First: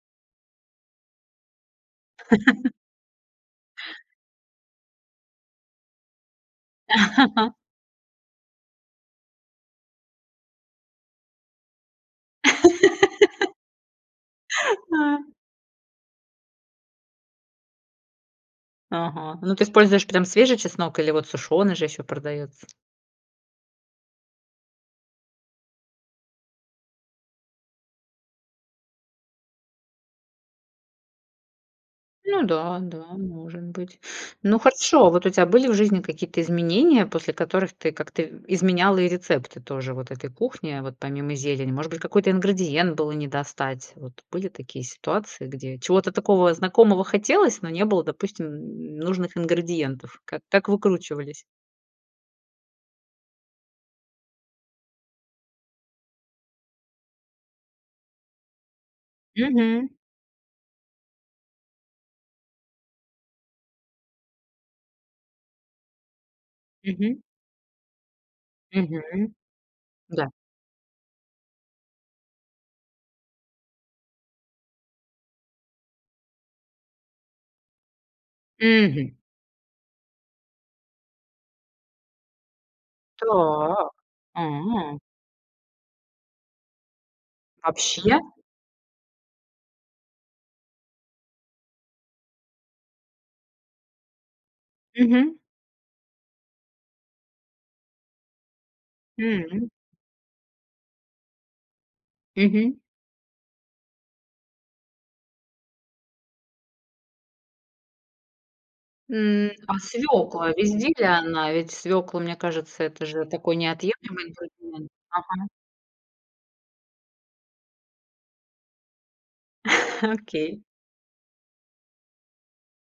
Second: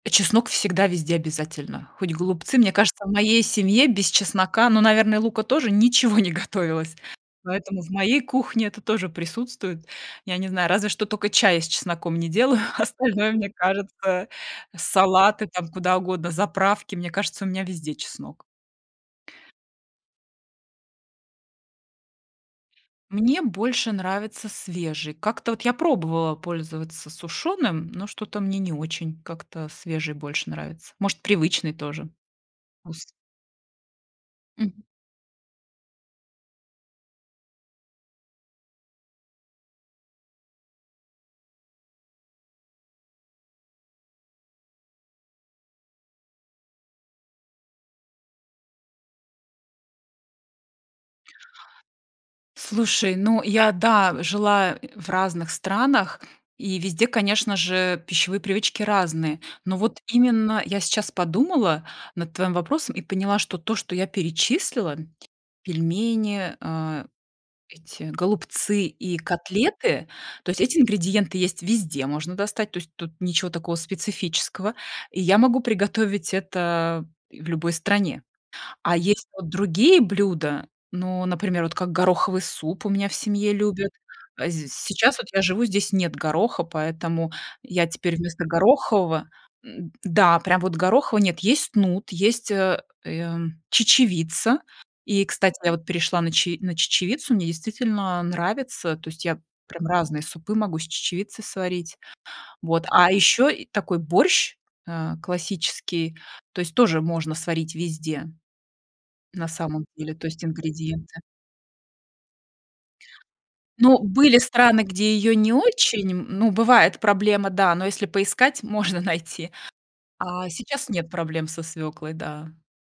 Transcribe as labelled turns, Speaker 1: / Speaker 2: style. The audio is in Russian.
Speaker 1: А чеснок всегда везде обязательно, хоть голубцы. Мне кажется, в моей семье без чеснока, ну, наверное, лука тоже ничего не готовилось, поэтому в моей кухне это тоже присутствует. Я не знаю, разве что тока чая с чесноком не делаю, остальное, мне кажется,
Speaker 2: А.
Speaker 1: салаты, там, куда угодно, заправки. Мне кажется, у меня везде чеснок.
Speaker 2: Ага. Ну, ты используешь прям свежий чеснок или вот сушёный же ещё продаётся?
Speaker 1: Мне больше нравится свежий. Как-то вот я пробовала пользоваться сушеным, но что-то мне не очень, как-то свежий больше нравится. Может, привычный тоже
Speaker 2: Ну да, да,
Speaker 1: ус
Speaker 2: может быть. Ну
Speaker 1: Мгм.
Speaker 2: хорошо, вот у тя были в жизни какие-то изменения, после которых ты как-то в изменяла и рецепты тоже вот этой кухни, а вот помимо зелени? Может быть, какой-то ингредиент было не достать? Вот были такие ситуации, где чего-то такого знакомого хотелось, но не было, допустим, нужных ингредиентов. Как как выкручивались?
Speaker 1: Слушай, ну я, да, жила, э, в разных странах и везде, конечно же, пищевые привычки разные. Но
Speaker 2: Мгм.
Speaker 1: вот именно я сейчас подумала над твоим вопросом и поняла, что то, что я перечислила: пельмени, а,
Speaker 2: Мгм.
Speaker 1: эти голубцы и
Speaker 2: Мгм,
Speaker 1: котлеты-
Speaker 2: да.
Speaker 1: то есть эти ингредиенты есть везде, можно достать, то есть тут ничего такого специфического, и я могу приготовить это и в любой стране. А
Speaker 2: Мгм.
Speaker 1: есть вот другие блюда. Ну, например, вот как гороховый суп у меня в семье любят.
Speaker 2: Так.
Speaker 1: А з
Speaker 2: А.
Speaker 1: сейчас вот я живу, здесь нет гороха, поэтому я теперь
Speaker 2: Вообще?
Speaker 1: вместо горохового м-да, прям вот гороха в нет, есть нут, есть, а, ия м чечевица. И,
Speaker 2: Мгм.
Speaker 1: кстати, я вот перешла на че на чечевицу, мне действительно нравится. То есть я
Speaker 2: М.
Speaker 1: прям разные супы могу с чечевицы сварить.
Speaker 2: Мгм.
Speaker 1: Вот, а ещё и такой борщ, а, классический, то есть тоже можно сварить везде на
Speaker 2: М, а
Speaker 1: самом деле, то есть
Speaker 2: свекла? Везде ли
Speaker 1: ингредиенты
Speaker 2: она? Ведь свекла, мне кажется, это же такой
Speaker 1: Ну,
Speaker 2: неотъемлемый
Speaker 1: были страны,
Speaker 2: ингредиент.
Speaker 1: где её
Speaker 2: Ага.
Speaker 1: не очень, м, ну, бывает проблема, да, но, если поискать, можно найти. А
Speaker 2: Окей.
Speaker 1: сейчас нет проблем со свёклой. Да.